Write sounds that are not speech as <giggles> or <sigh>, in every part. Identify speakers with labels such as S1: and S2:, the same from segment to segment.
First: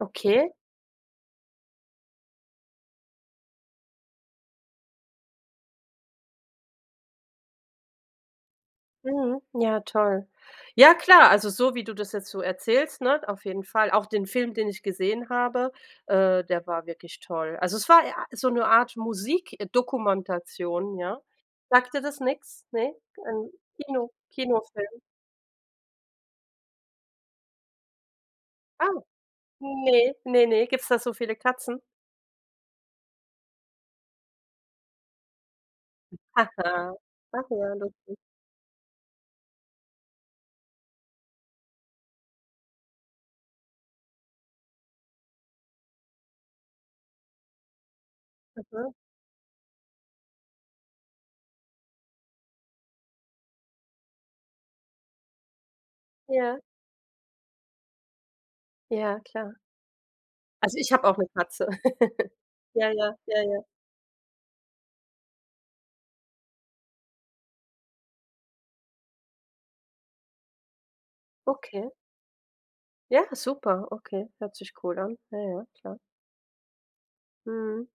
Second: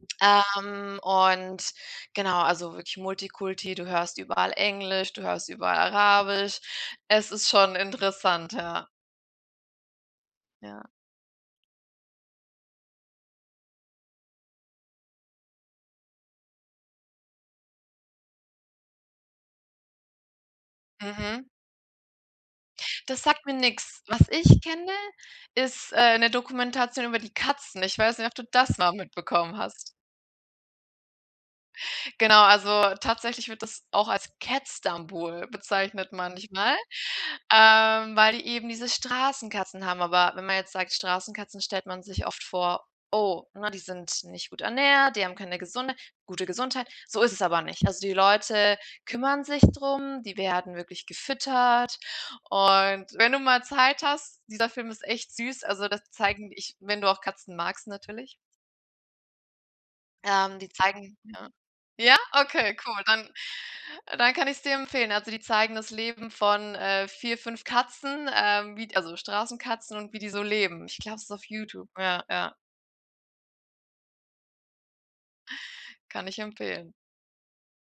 S1: Okay.
S2: Ähm, und genau, also wirklich Multikulti, du hörst überall Englisch, du hörst überall Arabisch. Es ist schon interessant, ja.
S1: Mhm. Ja, toll.
S2: Ja.
S1: Ja, klar, also so, wie du das jetzt so erzählst, ne, auf jeden Fall. Auch den Film, den ich gesehen habe, äh, der war wirklich toll. Also, es war e a so 'ne Art Musikdokumentation, ja.
S2: Mhm.
S1: Sagt dir das nix, ne?
S2: Das sagt
S1: 'N
S2: mir nix.
S1: Kino
S2: Was ich kenne,
S1: Kinofilm.
S2: ist, äh, 'ne Dokumentation über die Katzen. Ich weiß nicht, ob du das
S1: Ah,
S2: mal mitbekommen hast.
S1: ne. Ne, ne. Gibt's da so viele Katzen?
S2: Genau, also tatsächlich wird das auch als „Catstanbul“ bezeichnet
S1: <giggles> Ach,
S2: manchmal,
S1: ja.
S2: ähm,
S1: Lustig.
S2: weil die eben diese Straßenkatzen haben. Aber wenn man jetzt sagt „Straßenkatzen“ stellt man sich oft vor: „Oh, ne, die sind nicht gut ernährt, die haben keine gesunde gute Gesundheit.“ So ist es aber nicht. Also, die Leute
S1: Mhm.
S2: kümmern sich drum, die werden wirklich gefüttert. Und, wenn du mal Zeit hast, dieser Film ist echt süß, also, das zeigen
S1: Ja.
S2: ich wenn du auch Katzen magst natürlich.
S1: Ja, klar.
S2: Ähm, die
S1: Also ich habe auch
S2: zeigen
S1: 'ne
S2: 'ne
S1: Katze.
S2: ja,
S1: <laughs>
S2: okay,
S1: Ja,
S2: cool.
S1: ja,
S2: Dann
S1: ja, ja.
S2: dann kann ich's dir empfehlen. Also, die zeigen das Leben von, äh 4, 5 Katzen, ähm, wie d also Straßenkatzen und, wie die so leben. Ich glaub, es ist auf Youtube.
S1: Okay.
S2: Ja, ja.
S1: Ja, super, okay. Hört sich cool an. Ja, ja. Klar.
S2: Kann ich empfehlen.
S1: Mhm,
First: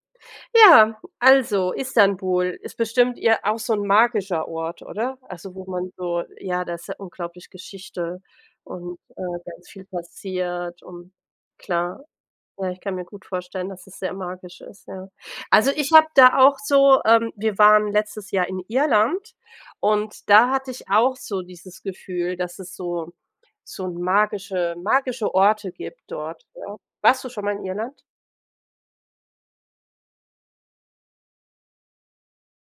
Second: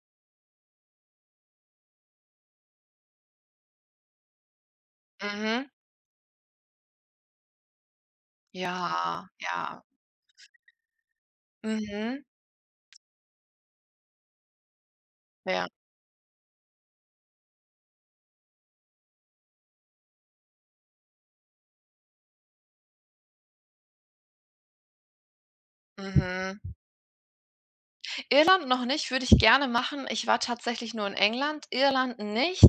S1: ja, also, Istanbul ist bestimmt ir auch so 'n magischer Ort, oder? Also, wo
S2: Mhm.
S1: man so ja, da ist ja unglaublich Geschichte und, äh,
S2: Ja.
S1: ganz
S2: Ja.
S1: viel passiert und klar,
S2: Mhm.
S1: ja, ich kann mir gut vorstellen, dass es sehr magisch ist, ja.
S2: Ja.
S1: Also, ich habe da auch so ähm, wir waren letztes Jahr in Irland und da hatte ich auch so dieses Gefühl, dass es so so magische magische Orte gibt dort,
S2: Mhm.
S1: ja. Warst du schon mal in Irland?
S2: Irland noch nicht, würde ich gerne machen. Ich war tatsächlich nur in England, Irland nicht.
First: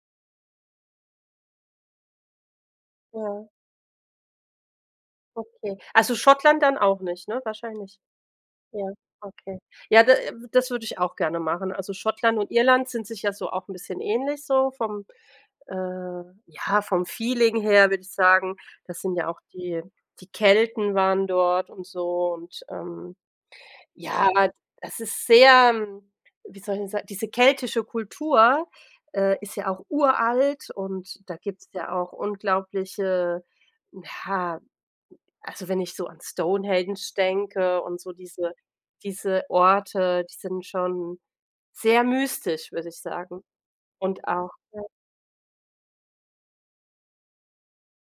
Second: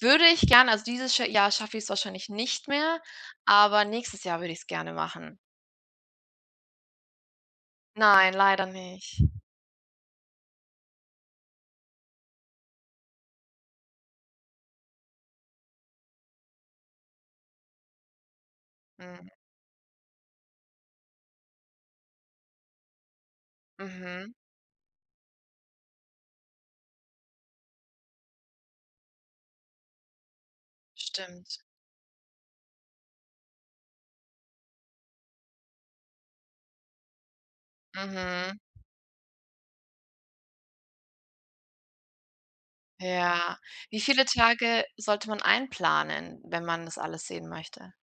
S2: Würde ich gern, also dieses scha Jahr schaff ich's wahrscheinlich nicht mehr,
S1: Ja.
S2: aber nächstes Jahr würde ich's gerne machen.
S1: Okay. Also Schottland dann auch nicht, ne, wahrscheinlich?
S2: Nein, leider
S1: Ja,
S2: nicht.
S1: okay. Ja, da w das würde ich auch gerne machen. Also Schottland und Irland sind sich ja so auch 'n bisschen ähnlich so vom äh, ja, vom Feeling her, würde ich sagen, das sind ja
S2: Mhm.
S1: auch die die Kelten waren dort und so und, ähm, ja,
S2: Mhm.
S1: das ist sehr wie soll ich 'n sa diese keltische Kultur, äh, ist ja auch uralt und da
S2: Stimmt.
S1: gibt's ja auch unglaubliche ja, also, wenn ich so an Stonehenge denke und so diese
S2: Mhm.
S1: diese Orte, die sind schon sehr mystisch, würde ich sagen
S2: Ja. Wie
S1: und
S2: viele
S1: auch we
S2: Tage sollte man einplanen, wenn man das alles sehen möchte?